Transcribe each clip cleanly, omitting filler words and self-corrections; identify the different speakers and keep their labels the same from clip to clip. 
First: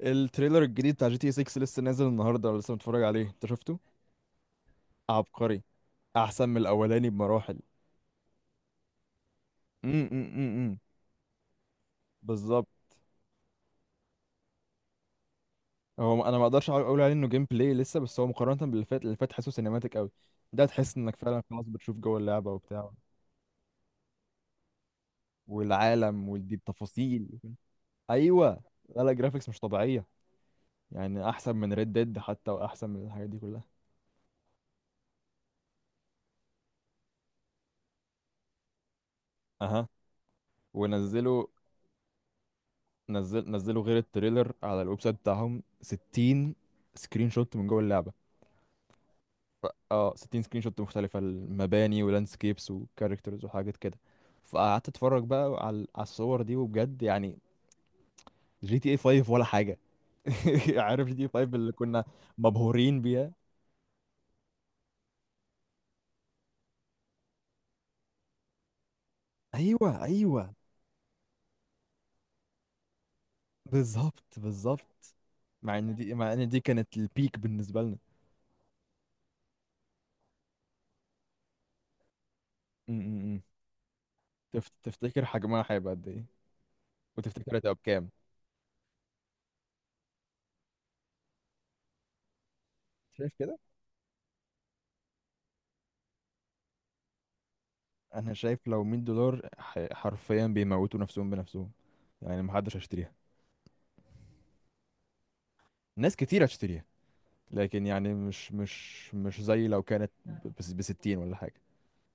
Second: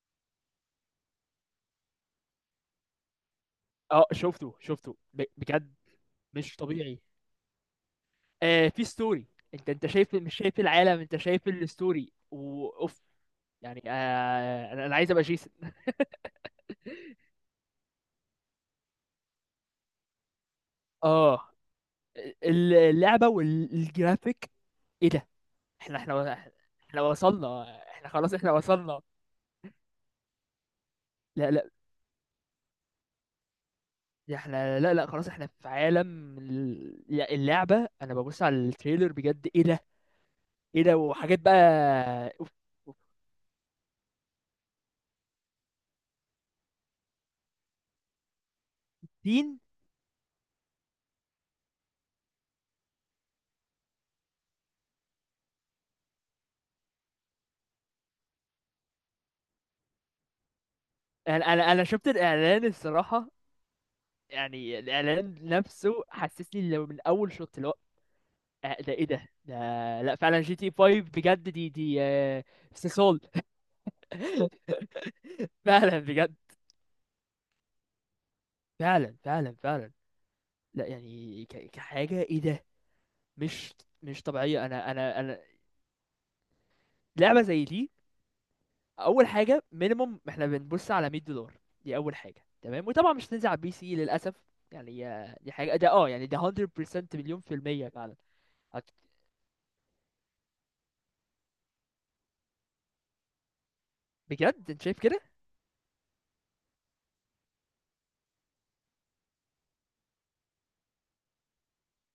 Speaker 1: التريلر الجديد بتاع جي تي 6 لسه نازل النهارده، لسه متفرج عليه؟ انت شفته؟
Speaker 2: اه شفته شفته
Speaker 1: عبقري.
Speaker 2: بجد.
Speaker 1: احسن
Speaker 2: مش
Speaker 1: من
Speaker 2: طبيعي.
Speaker 1: الاولاني بمراحل.
Speaker 2: آه، في ستوري. انت
Speaker 1: امم
Speaker 2: شايف، مش شايف
Speaker 1: امم
Speaker 2: العالم، انت شايف الستوري،
Speaker 1: بالظبط
Speaker 2: واوف. يعني انا عايز ابقى جيسون.
Speaker 1: هو انا ما اقدرش اقول عليه انه جيم بلاي لسه، بس هو مقارنه باللي فات، اللي فات حاسه سينماتيك قوي. ده تحس انك فعلا
Speaker 2: اه،
Speaker 1: خلاص بتشوف جوه اللعبه وبتاع
Speaker 2: اللعبه والجرافيك. ايه ده. احنا
Speaker 1: والعالم
Speaker 2: احنا
Speaker 1: ودي
Speaker 2: احنا
Speaker 1: التفاصيل.
Speaker 2: وصلنا. احنا خلاص، احنا
Speaker 1: ايوه. لا
Speaker 2: وصلنا.
Speaker 1: لا، جرافيكس مش طبيعيه. يعني
Speaker 2: لا
Speaker 1: احسن
Speaker 2: لا،
Speaker 1: من ريد ديد حتى، واحسن من الحاجات دي كلها.
Speaker 2: احنا، لا لا، خلاص احنا في عالم اللعبه. انا ببص على التريلر، بجد ايه ده،
Speaker 1: اها.
Speaker 2: ايه ده وحاجات
Speaker 1: ونزلوا،
Speaker 2: بقى. اوف. اوف.
Speaker 1: نزل نزلوا غير التريلر على الويب سايت بتاعهم 60 سكرين شوت من جوه اللعبة.
Speaker 2: تين.
Speaker 1: اه، 60 سكرين شوت مختلفة، المباني ولاندسكيبس وكاركترز وحاجات كده. فقعدت اتفرج بقى على الصور دي، وبجد يعني جي تي اي 5 ولا حاجة. عارف جي تي اي
Speaker 2: انا
Speaker 1: 5 اللي
Speaker 2: انا انا
Speaker 1: كنا
Speaker 2: شفت الاعلان
Speaker 1: مبهورين
Speaker 2: الصراحه.
Speaker 1: بيها؟
Speaker 2: يعني الاعلان نفسه حسسني لو من اول شوط اللي هو، ده ايه ده.
Speaker 1: ايوه
Speaker 2: لا فعلا،
Speaker 1: ايوه،
Speaker 2: جي تي 5 بجد، دي استثقال.
Speaker 1: بالظبط بالظبط. مع ان
Speaker 2: فعلا
Speaker 1: دي مع
Speaker 2: بجد،
Speaker 1: ان دي كانت البيك بالنسبة لنا.
Speaker 2: فعلا فعلا فعلا. لا يعني، كحاجه، ايه ده.
Speaker 1: م- م- م.
Speaker 2: مش مش طبيعيه. انا انا
Speaker 1: تفتكر
Speaker 2: انا
Speaker 1: حجمها هيبقى قد ايه؟
Speaker 2: لعبه
Speaker 1: وتفتكر
Speaker 2: زي
Speaker 1: هتبقى
Speaker 2: دي.
Speaker 1: بكام؟
Speaker 2: اول حاجه، مينيموم احنا بنبص على $100. دي اول حاجه. تمام، وطبعا مش
Speaker 1: شايف.
Speaker 2: هتنزل على البي سي للاسف. يعني دي حاجه ده، يعني ده 100% مليون في المية فعلا.
Speaker 1: انا شايف لو
Speaker 2: هت-
Speaker 1: $100 حرفيا بيموتوا نفسهم بنفسهم. يعني محدش هيشتريها.
Speaker 2: بجد، انت شايف؟
Speaker 1: ناس كتير هتشتريها، لكن يعني مش زي لو كانت ب 60 ولا حاجه.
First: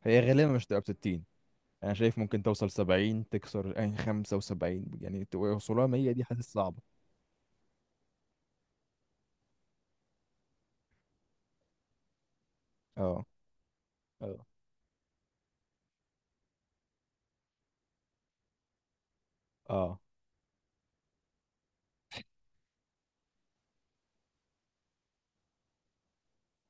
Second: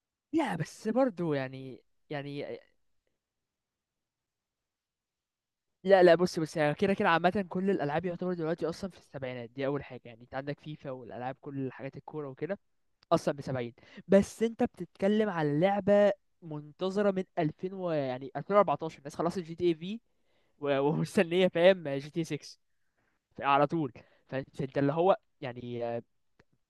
Speaker 1: هي غالبا
Speaker 2: لا
Speaker 1: مش تبقى ب
Speaker 2: بس
Speaker 1: 60.
Speaker 2: برضو يعني،
Speaker 1: انا شايف ممكن
Speaker 2: يعني
Speaker 1: توصل 70، تكسر يعني 75، يعني توصلها
Speaker 2: لا
Speaker 1: 100
Speaker 2: لا،
Speaker 1: دي
Speaker 2: بص
Speaker 1: حاسس
Speaker 2: بص، يعني
Speaker 1: صعبه.
Speaker 2: كده كده، عامة كل الألعاب يعتبر دلوقتي أصلا في السبعينات. دي أول حاجة. يعني أنت عندك فيفا والألعاب، كل حاجات الكورة وكده.
Speaker 1: اه
Speaker 2: أصلا بسبعين. بس
Speaker 1: اه
Speaker 2: أنت بتتكلم على لعبة منتظرة من 2000 و، يعني، 2014، الناس خلصت جي تي اي
Speaker 1: اه.
Speaker 2: في. ومستنية، فاهم، جي تي 6 على طول. فأنت اللي هو يعني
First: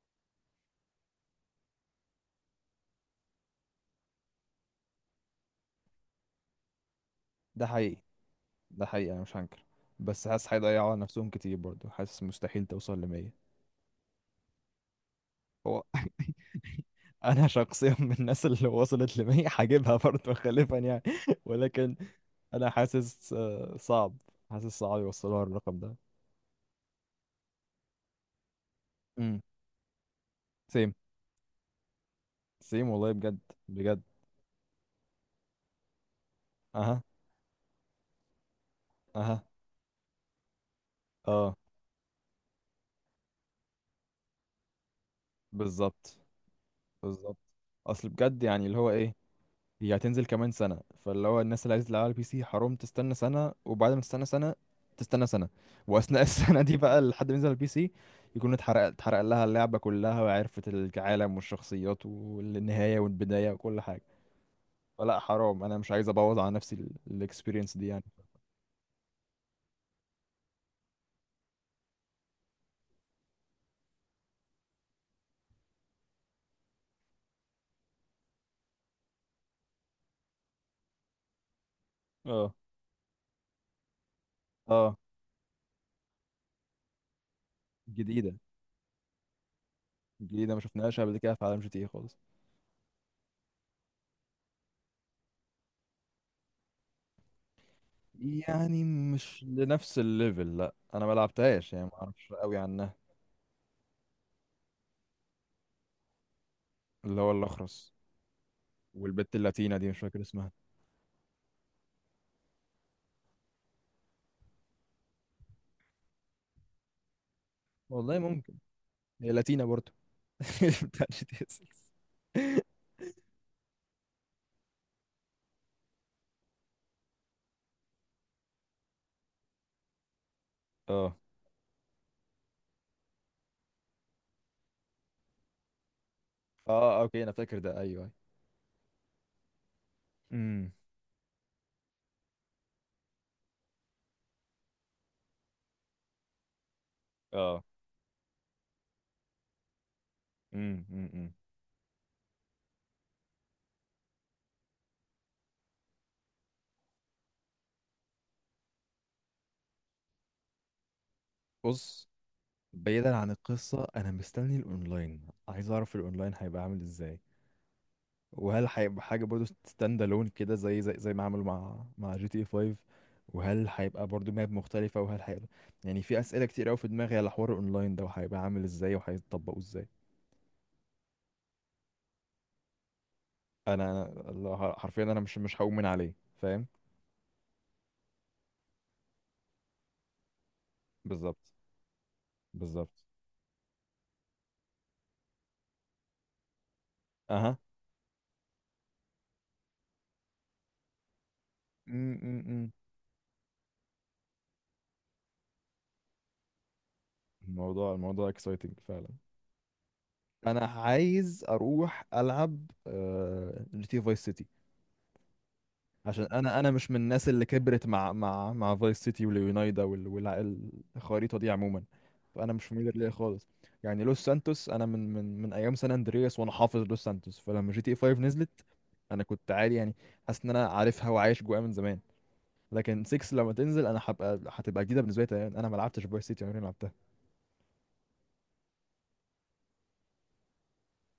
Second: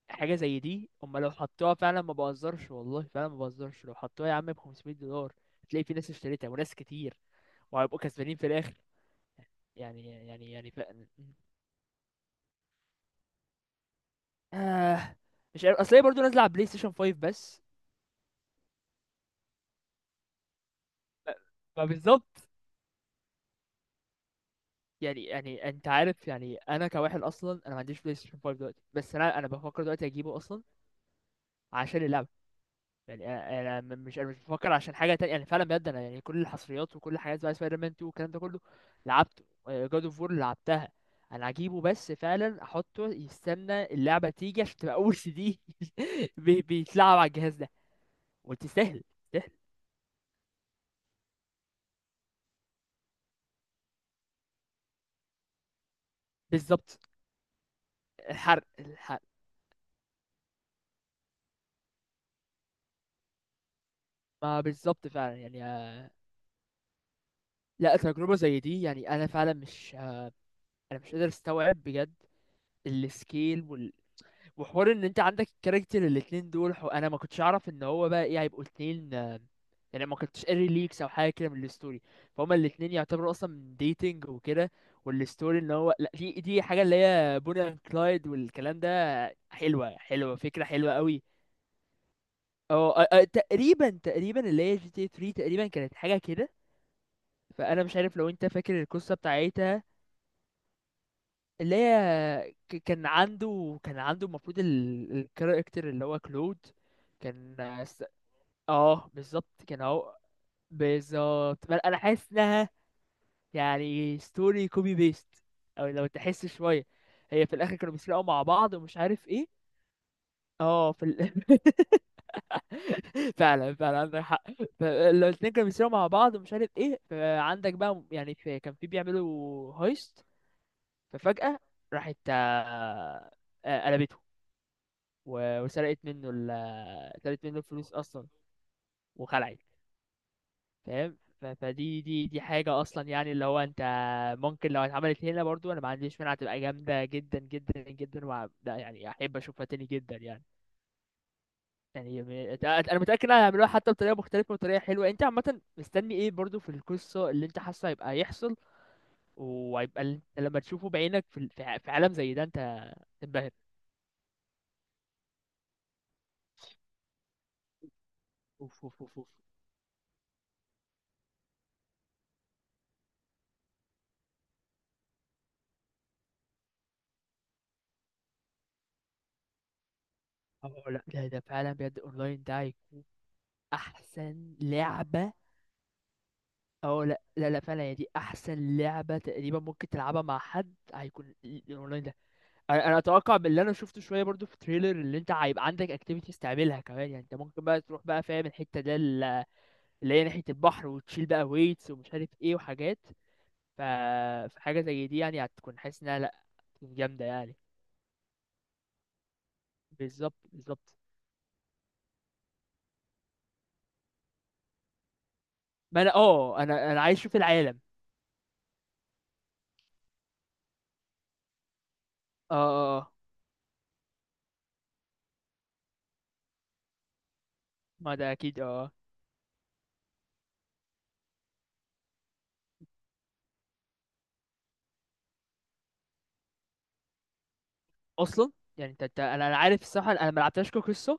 Speaker 2: حاجة زي دي. أما لو حطوها فعلا، ما بهزرش والله، فعلا ما بهزرش، لو حطوها يا عم ب $500 هتلاقي في ناس اشتريتها، وناس كتير
Speaker 1: ده حقيقي.
Speaker 2: وهيبقوا كسبانين في الاخر.
Speaker 1: ده حقيقي، انا مش هنكر.
Speaker 2: يعني
Speaker 1: بس حاسس
Speaker 2: يعني يعني ف...
Speaker 1: هيضيعوا على نفسهم كتير برضه، حاسس مستحيل توصل ل 100.
Speaker 2: آه مش عارف،
Speaker 1: هو
Speaker 2: اصل هي برضه نازله على بلاي ستيشن 5
Speaker 1: انا
Speaker 2: بس.
Speaker 1: شخصيا من الناس اللي وصلت لمية هجيبها برضه خلفا يعني. ولكن
Speaker 2: فبالظبط.
Speaker 1: انا حاسس، صعب. حاسس صعب
Speaker 2: يعني
Speaker 1: يوصلوها
Speaker 2: يعني
Speaker 1: الرقم
Speaker 2: انت
Speaker 1: ده.
Speaker 2: عارف، يعني انا كواحد اصلا، انا ما عنديش بلاي ستيشن 5 دلوقتي، بس انا
Speaker 1: امم.
Speaker 2: انا بفكر دلوقتي اجيبه اصلا.
Speaker 1: سيم.
Speaker 2: عشان اللعبه.
Speaker 1: سيم والله
Speaker 2: يعني
Speaker 1: بجد.
Speaker 2: انا
Speaker 1: بجد.
Speaker 2: مش، انا مش بفكر عشان حاجه تانية، يعني فعلا بجد، انا يعني كل الحصريات
Speaker 1: اها.
Speaker 2: وكل الحاجات بقى سبايدر مان 2 والكلام ده كله. لعبته
Speaker 1: اها.
Speaker 2: جاد اوف وور، لعبتها. انا
Speaker 1: اه.
Speaker 2: هجيبه بس فعلا احطه يستنى اللعبه تيجي، عشان تبقى اول سي دي
Speaker 1: بالظبط
Speaker 2: بيتلعب على
Speaker 1: بالظبط.
Speaker 2: الجهاز ده.
Speaker 1: اصل بجد
Speaker 2: قلت
Speaker 1: يعني اللي هو
Speaker 2: يستاهل.
Speaker 1: ايه،
Speaker 2: يستاهل.
Speaker 1: هي هتنزل كمان سنة، فاللي هو الناس اللي عايزة تلعبها على البي سي حرام، تستنى سنة، وبعد ما تستنى سنة تستنى سنة، وأثناء السنة دي
Speaker 2: بالظبط.
Speaker 1: بقى لحد ما ينزل على البي سي يكون
Speaker 2: الحرق،
Speaker 1: اتحرق، اتحرق
Speaker 2: الحرق.
Speaker 1: لها اللعبة كلها، وعرفت العالم والشخصيات والنهاية والبداية وكل حاجة.
Speaker 2: ما بالظبط
Speaker 1: فلا
Speaker 2: فعلا
Speaker 1: حرام،
Speaker 2: يعني
Speaker 1: أنا مش عايز أبوظ على نفسي الإكسبيرينس دي
Speaker 2: لا،
Speaker 1: يعني.
Speaker 2: تجربة زي دي يعني، انا فعلا مش انا مش قادر استوعب بجد. السكيل وال... وحوار ان انت عندك الكاركتر الاتنين دول، انا ما كنتش اعرف ان هو بقى ايه، هيبقوا اتنين يعني ما كنتش قاري ليكس او حاجه كده من الستوري.
Speaker 1: اه.
Speaker 2: فهما الاتنين يعتبروا اصلا من ديتنج وكده.
Speaker 1: اه.
Speaker 2: والستوري ان هو، لا، دي حاجه اللي هي بوني اند كلايد
Speaker 1: جديدة.
Speaker 2: والكلام ده. حلوه حلوه،
Speaker 1: جديدة، ما
Speaker 2: فكره حلوه
Speaker 1: شفناهاش قبل
Speaker 2: قوي.
Speaker 1: كده في عالم جي تي اي خالص.
Speaker 2: اه، تقريبا تقريبا اللي هي جي تي 3 تقريبا كانت حاجه كده. فانا مش عارف لو انت فاكر
Speaker 1: يعني
Speaker 2: القصه
Speaker 1: مش
Speaker 2: بتاعتها.
Speaker 1: لنفس الليفل، لا أنا ما لعبتهاش
Speaker 2: اللي
Speaker 1: يعني، ما أعرفش
Speaker 2: هي،
Speaker 1: قوي عنها.
Speaker 2: كان عنده المفروض الكاركتر اللي هو كلود.
Speaker 1: اللي هو
Speaker 2: كان
Speaker 1: الأخرس
Speaker 2: س- اه،
Speaker 1: والبت
Speaker 2: بالظبط،
Speaker 1: اللاتينة
Speaker 2: كان
Speaker 1: دي مش
Speaker 2: اهو.
Speaker 1: فاكر اسمها.
Speaker 2: بالظبط. انا حاسس انها يعني ستوري كوبي بيست، او لو تحس شويه، هي في الاخر كانوا
Speaker 1: والله
Speaker 2: بيسرقوا مع
Speaker 1: ممكن.
Speaker 2: بعض ومش عارف
Speaker 1: هي
Speaker 2: ايه.
Speaker 1: لاتينا برضو
Speaker 2: اه، في
Speaker 1: بتاع جي
Speaker 2: ال...
Speaker 1: تي اس ستة.
Speaker 2: فعلا فعلا، عندك حق. لو الاتنين كانوا بيسرقوا مع بعض ومش عارف ايه، فعندك بقى، يعني في، كان في بيعملوا هايست.
Speaker 1: اه.
Speaker 2: ففجأة راحت، قلبته. وسرقت منه
Speaker 1: اه اوكي، انا
Speaker 2: سرقت منه
Speaker 1: فاكر ده،
Speaker 2: الفلوس
Speaker 1: ايوه.
Speaker 2: اصلا وخلعت.
Speaker 1: امم.
Speaker 2: فاهم. فدي دي دي حاجة اصلا، يعني اللي هو انت ممكن لو اتعملت هنا برضو، انا ما عنديش مانع، تبقى جامدة جدا
Speaker 1: اه.
Speaker 2: جدا جدا لا يعني احب اشوفها تاني جدا يعني.
Speaker 1: أمم.
Speaker 2: يعني انا متاكد انها هيعملوها حتى بطريقه مختلفه وطريقه حلوه. انت عامه مستني ايه برضو في القصه اللي انت حاسه هيبقى يحصل؟ وهيبقى انت لما تشوفه بعينك في في
Speaker 1: بص،
Speaker 2: عالم زي ده، انت
Speaker 1: بعيدا عن
Speaker 2: تنبهر.
Speaker 1: القصة أنا مستني الأونلاين، عايز أعرف الأونلاين هيبقى عامل إزاي، وهل
Speaker 2: اوف، اوف،
Speaker 1: هيبقى
Speaker 2: اوف،
Speaker 1: حاجة
Speaker 2: اوف.
Speaker 1: برضو ستاند ألون كده زي ما عملوا مع جي تي 5، وهل هيبقى برضو ماب مختلفة، وهل هيبقى يعني في أسئلة كتير أوي في دماغي على حوار الأونلاين ده، وهيبقى عامل إزاي وهيطبقوه إزاي.
Speaker 2: اه لا، ده فعلا بجد اونلاين ده احسن
Speaker 1: حرفيا أنا
Speaker 2: لعبه.
Speaker 1: مش مش هؤمن عليه. فاهم.
Speaker 2: اه لا لا لا، فعلا هي دي احسن لعبه تقريبا ممكن تلعبها مع حد، هيكون
Speaker 1: بالظبط
Speaker 2: الاونلاين ده. انا
Speaker 1: بالظبط.
Speaker 2: اتوقع باللي انا شفته شويه برضو في تريلر، اللي انت هيبقى عندك اكتيفيتيز تعملها كمان، يعني انت
Speaker 1: اها.
Speaker 2: ممكن بقى تروح بقى، فاهم الحته ده، اللي هي ناحية البحر، وتشيل بقى ويتس ومش
Speaker 1: م-
Speaker 2: عارف
Speaker 1: م-
Speaker 2: ايه
Speaker 1: م.
Speaker 2: وحاجات. ف... فحاجة زي دي يعني هتكون، حاسس انها، لأ، هتكون جامدة يعني.
Speaker 1: الموضوع اكسايتنج فعلا.
Speaker 2: بالظبط،
Speaker 1: انا
Speaker 2: بالظبط.
Speaker 1: عايز اروح العب، جي تي فايس سيتي.
Speaker 2: ما انا
Speaker 1: عشان انا انا مش
Speaker 2: انا
Speaker 1: من
Speaker 2: انا عايز
Speaker 1: الناس
Speaker 2: اشوف
Speaker 1: اللي
Speaker 2: العالم.
Speaker 1: كبرت مع فايس سيتي واليونايدا الخريطه دي عموما. فانا
Speaker 2: اه،
Speaker 1: مش فاميليار
Speaker 2: اه،
Speaker 1: ليها
Speaker 2: اه.
Speaker 1: خالص. يعني لوس سانتوس انا من ايام سان اندرياس، وانا حافظ لوس سانتوس، فلما جي تي
Speaker 2: ما
Speaker 1: 5
Speaker 2: ده اكيد،
Speaker 1: نزلت
Speaker 2: اه آه.
Speaker 1: انا كنت عادي يعني. حاسس ان انا عارفها وعايش جواها من زمان. لكن 6 لما تنزل انا هتبقى جديده بالنسبه لي تماماً. انا ما لعبتش فايس سيتي، عمري ما لعبتها.
Speaker 2: اصلا يعني انت، انا عارف الصراحة، انا ما لعبتهاش كقصة.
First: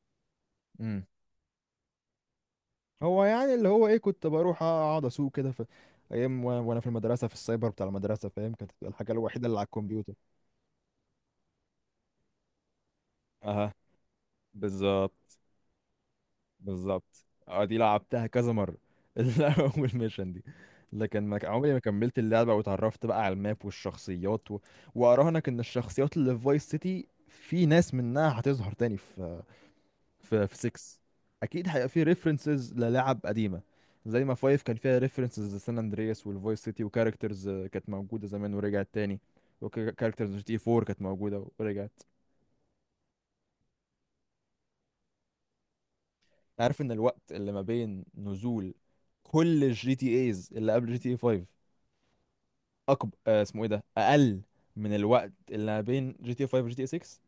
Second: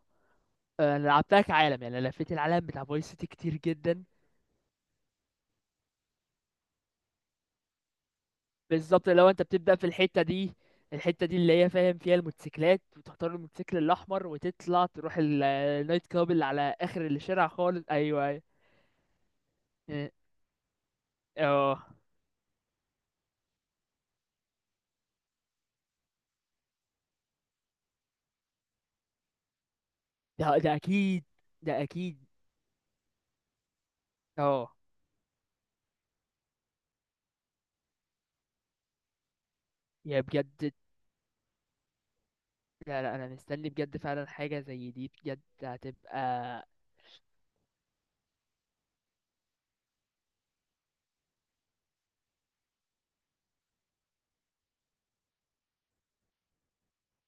Speaker 2: انا لعبتها كعالم، يعني انا لفيت العالم بتاع فايس
Speaker 1: هو
Speaker 2: سيتي
Speaker 1: يعني
Speaker 2: كتير
Speaker 1: اللي هو ايه،
Speaker 2: جدا.
Speaker 1: كنت بروح اقعد اسوق كده في ايام، وانا في المدرسه في السايبر بتاع المدرسه، فاهم كانت بتبقى
Speaker 2: بالظبط،
Speaker 1: الحاجه
Speaker 2: لو انت
Speaker 1: الوحيده اللي على
Speaker 2: بتبدأ في
Speaker 1: الكمبيوتر.
Speaker 2: الحتة دي، الحتة دي اللي هي، فاهم، فيها الموتوسيكلات، وتختار
Speaker 1: اها.
Speaker 2: الموتوسيكل الأحمر، وتطلع تروح
Speaker 1: بالظبط
Speaker 2: النايت كلاب اللي على آخر
Speaker 1: بالظبط.
Speaker 2: الشارع
Speaker 1: اه، دي
Speaker 2: خالص.
Speaker 1: لعبتها
Speaker 2: أيوه.
Speaker 1: كذا مرة، اول
Speaker 2: أيوه،
Speaker 1: ميشن دي. لكن ما عمري ما
Speaker 2: اه،
Speaker 1: كملت اللعبة، واتعرفت بقى على الماب والشخصيات و... واراهنك ان الشخصيات اللي في فايس سيتي في ناس منها هتظهر تاني في في
Speaker 2: ده
Speaker 1: 6.
Speaker 2: اكيد،
Speaker 1: اكيد
Speaker 2: ده
Speaker 1: هيبقى فيه
Speaker 2: اكيد،
Speaker 1: ريفرنسز للاعب قديمه، زي ما 5
Speaker 2: اه.
Speaker 1: كان فيها ريفرنسز لسان اندرياس والفويس سيتي، وكاركترز كانت موجوده زمان ورجعت تاني.
Speaker 2: يا
Speaker 1: وكاركترز جي تي
Speaker 2: بجد.
Speaker 1: 4 كانت موجوده ورجعت.
Speaker 2: لا لا، انا مستني بجد، فعلا حاجة زي دي بجد هتبقى
Speaker 1: عارف ان الوقت اللي ما بين نزول كل الجي تي ايز اللي قبل جي تي اي 5 اكبر، اسمه ايه ده، اقل من الوقت اللي ما بين جي تي اي 5 وجي تي اي 6.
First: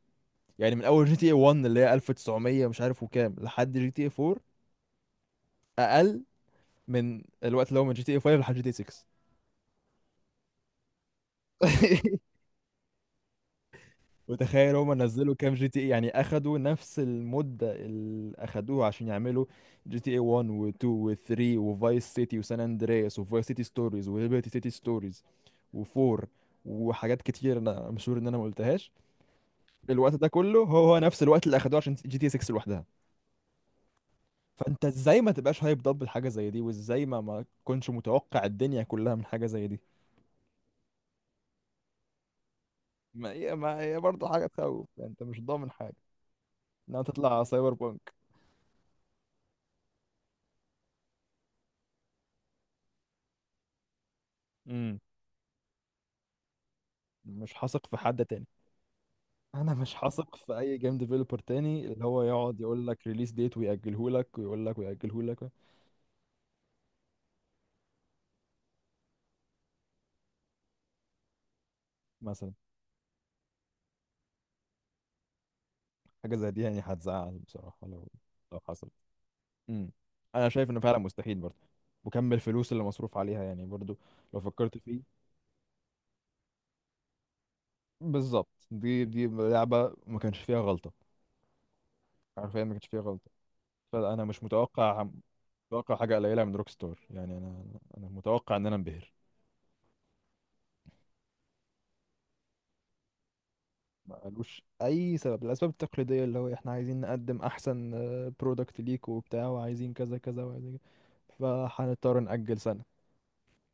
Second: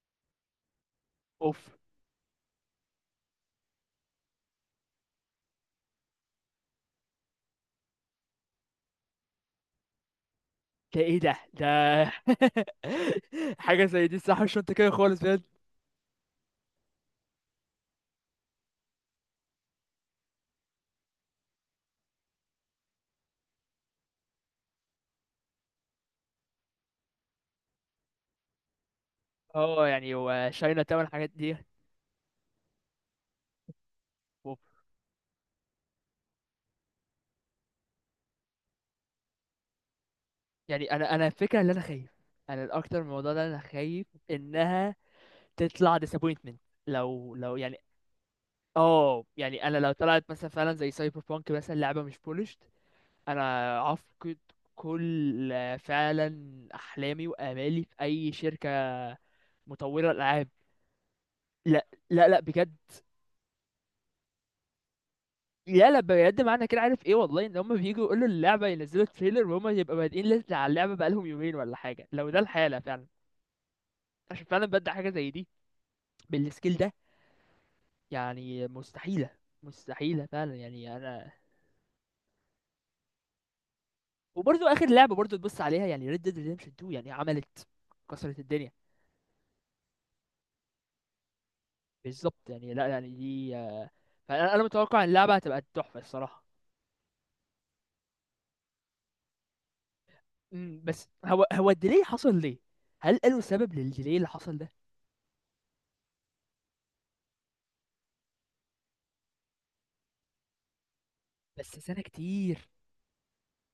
Speaker 1: يعني من اول جي تي اي
Speaker 2: اوف.
Speaker 1: 1 اللي هي 1900 مش عارف وكام لحد جي تي اي 4 اقل من الوقت اللي هو من جي تي اي 5 لحد جي تي اي 6.
Speaker 2: ده، ايه ده. حاجة زي دي، صح؟ مش
Speaker 1: وتخيل
Speaker 2: منطقية
Speaker 1: هما
Speaker 2: خالص
Speaker 1: نزلوا
Speaker 2: بجد.
Speaker 1: كام جي تي اي، يعني اخدوا نفس المدة اللي اخدوها عشان يعملوا جي تي اي 1 و2 و3 وفايس سيتي وسان اندرياس وفايس سيتي ستوريز وليبرتي سيتي ستوريز و4 وحاجات كتير انا مشهور ان انا ما قلتهاش.
Speaker 2: اه،
Speaker 1: الوقت
Speaker 2: يعني
Speaker 1: ده كله هو
Speaker 2: وشاينا
Speaker 1: هو
Speaker 2: تاون
Speaker 1: نفس
Speaker 2: الحاجات
Speaker 1: الوقت اللي
Speaker 2: دي.
Speaker 1: اخدوه عشان جي تي 6 لوحدها.
Speaker 2: اوف.
Speaker 1: فانت ازاي ما تبقاش هايب ضب الحاجه زي دي، وازاي ما تكونش متوقع الدنيا كلها من حاجه زي دي.
Speaker 2: يعني انا الفكرة، اللي انا خايف، انا الاكتر من
Speaker 1: ما
Speaker 2: الموضوع ده،
Speaker 1: هي
Speaker 2: انا
Speaker 1: ما هي
Speaker 2: خايف
Speaker 1: برضه حاجه تخوف
Speaker 2: انها
Speaker 1: يعني، انت مش ضامن حاجه
Speaker 2: تطلع disappointment.
Speaker 1: انها
Speaker 2: لو
Speaker 1: تطلع
Speaker 2: لو
Speaker 1: سايبر
Speaker 2: يعني، اه يعني انا لو طلعت مثلا فعلا زي سايبر بانك مثلا، لعبة مش بولش، انا افقد
Speaker 1: بانك.
Speaker 2: كل، فعلا، احلامي
Speaker 1: مش
Speaker 2: وامالي
Speaker 1: هثق
Speaker 2: في
Speaker 1: في حد
Speaker 2: اي
Speaker 1: تاني.
Speaker 2: شركه
Speaker 1: انا مش
Speaker 2: مطوره
Speaker 1: هثق
Speaker 2: العاب.
Speaker 1: في اي جيم ديفلوبر تاني
Speaker 2: لا
Speaker 1: اللي هو
Speaker 2: لا لا
Speaker 1: يقعد
Speaker 2: بجد.
Speaker 1: يقول لك ريليس ديت ويأجله لك، ويقول لك ويأجله لك.
Speaker 2: لا لا بجد، معنى كده، عارف ايه والله، ان هم بييجوا يقولوا اللعبه ينزلوا تريلر وهم يبقى بادئين لسه على اللعبه بقالهم يومين ولا حاجه، لو ده
Speaker 1: مثلا
Speaker 2: الحاله فعلا. عشان فعلا بدأ حاجه زي دي
Speaker 1: حاجه زي دي
Speaker 2: بالسكيل
Speaker 1: يعني
Speaker 2: ده،
Speaker 1: هتزعل بصراحه لو
Speaker 2: يعني
Speaker 1: حصلت.
Speaker 2: مستحيله.
Speaker 1: امم.
Speaker 2: مستحيله
Speaker 1: انا
Speaker 2: فعلا
Speaker 1: شايف انه
Speaker 2: يعني
Speaker 1: فعلا
Speaker 2: انا.
Speaker 1: مستحيل برضه، وكم الفلوس اللي مصروف عليها يعني برضه لو
Speaker 2: وبرضه
Speaker 1: فكرت
Speaker 2: اخر
Speaker 1: فيه.
Speaker 2: لعبه برضه تبص عليها، يعني Red Dead Redemption 2، يعني عملت، كسرت
Speaker 1: بالظبط،
Speaker 2: الدنيا.
Speaker 1: دي لعبه ما كانش فيها غلطه.
Speaker 2: بالظبط،
Speaker 1: حرفيا ما
Speaker 2: يعني
Speaker 1: كانش
Speaker 2: لا
Speaker 1: فيها
Speaker 2: يعني
Speaker 1: غلطه.
Speaker 2: دي
Speaker 1: فانا مش
Speaker 2: فانا متوقع
Speaker 1: متوقع.
Speaker 2: اللعبه هتبقى
Speaker 1: متوقع
Speaker 2: تحفه
Speaker 1: حاجه
Speaker 2: الصراحه.
Speaker 1: قليله من روك ستار، يعني انا متوقع ان انا انبهر.
Speaker 2: بس هو الديلي حصل ليه؟ هل قالوا سبب للديلي اللي حصل
Speaker 1: ملوش
Speaker 2: ده؟
Speaker 1: اي سبب، الاسباب التقليديه اللي هو احنا عايزين نقدم احسن برودكت ليك وبتاع، وعايزين كذا كذا وعايزين كذا،
Speaker 2: بس سنه
Speaker 1: فهنضطر نأجل
Speaker 2: كتير.
Speaker 1: سنه.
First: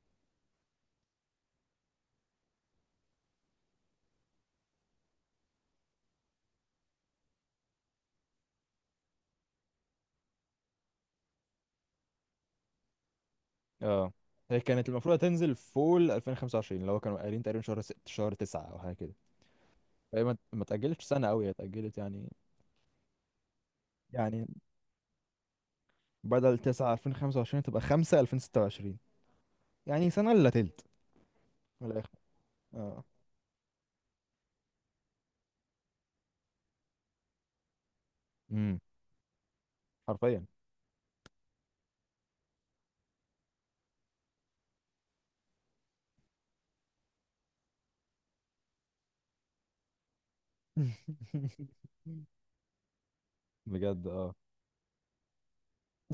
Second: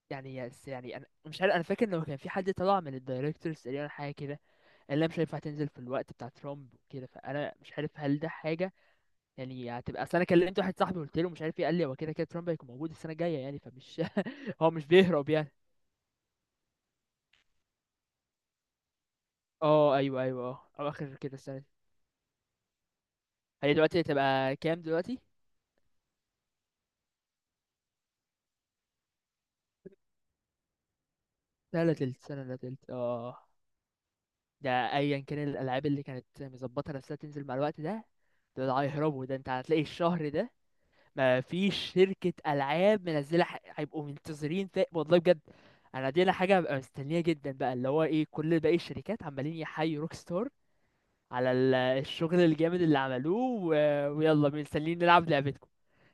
Speaker 2: يعني يعني انا مش عارف، انا فاكر لو كان في حد طلع من الدايركتورز تقريبا حاجه كده، قال لها مش هينفع تنزل في الوقت بتاع ترامب وكده، فانا مش عارف هل ده حاجه؟ يعني هتبقى، اصل انا كلمت واحد صاحبي، قلت له مش عارف ايه، قال لي هو كده كده ترامب هيكون موجود السنه الجايه، يعني فمش
Speaker 1: اه. هي
Speaker 2: هو مش
Speaker 1: كانت المفروض
Speaker 2: بيهرب يعني.
Speaker 1: هتنزل فول 2025، اللي هو كانوا قايلين تقريبا شهر ست شهر تسعة او حاجه كده.
Speaker 2: اه، ايوه
Speaker 1: فهي ما
Speaker 2: ايوه،
Speaker 1: ما
Speaker 2: اه، او
Speaker 1: اتأجلتش
Speaker 2: اخر
Speaker 1: سنه
Speaker 2: كده
Speaker 1: قوي، هي
Speaker 2: السنه دي.
Speaker 1: اتأجلت يعني.
Speaker 2: هي دلوقتي
Speaker 1: يعني
Speaker 2: هتبقى كام دلوقتي؟
Speaker 1: بدل 9 2025 تبقى 5 2026، يعني سنه الا تلت
Speaker 2: لا
Speaker 1: من
Speaker 2: لا
Speaker 1: الاخر.
Speaker 2: تلت سنة، لا تلت،
Speaker 1: اه.
Speaker 2: اه. ده، ايا كان، الالعاب اللي كانت مظبطة نفسها تنزل مع الوقت ده، ده
Speaker 1: امم.
Speaker 2: هيهربوا، ده انت هتلاقي الشهر
Speaker 1: حرفيا.
Speaker 2: ده ما فيش شركة العاب منزلة، هيبقوا منتظرين والله بجد. انا دي، انا حاجة هبقى مستنيها جدا بقى، اللي هو ايه كل باقي الشركات عمالين يحيوا روك ستار على الشغل الجامد اللي عملوه. و...
Speaker 1: بجد اه.
Speaker 2: ويلا، مستنيين نلعب لعبتكم.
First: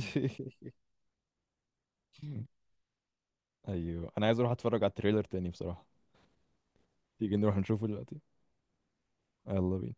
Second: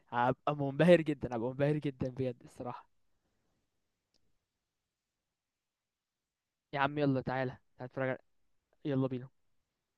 Speaker 2: هبقى منبهر جدا، هبقى منبهر جدا بجد الصراحة.
Speaker 1: ايوه انا عايز اروح اتفرج على التريلر تاني بصراحة.
Speaker 2: يا عم يلا،
Speaker 1: تيجي
Speaker 2: تعالى
Speaker 1: نروح
Speaker 2: تعالى
Speaker 1: نشوفه
Speaker 2: نتفرج
Speaker 1: دلوقتي؟
Speaker 2: على- يلا بينا.
Speaker 1: يلا بينا.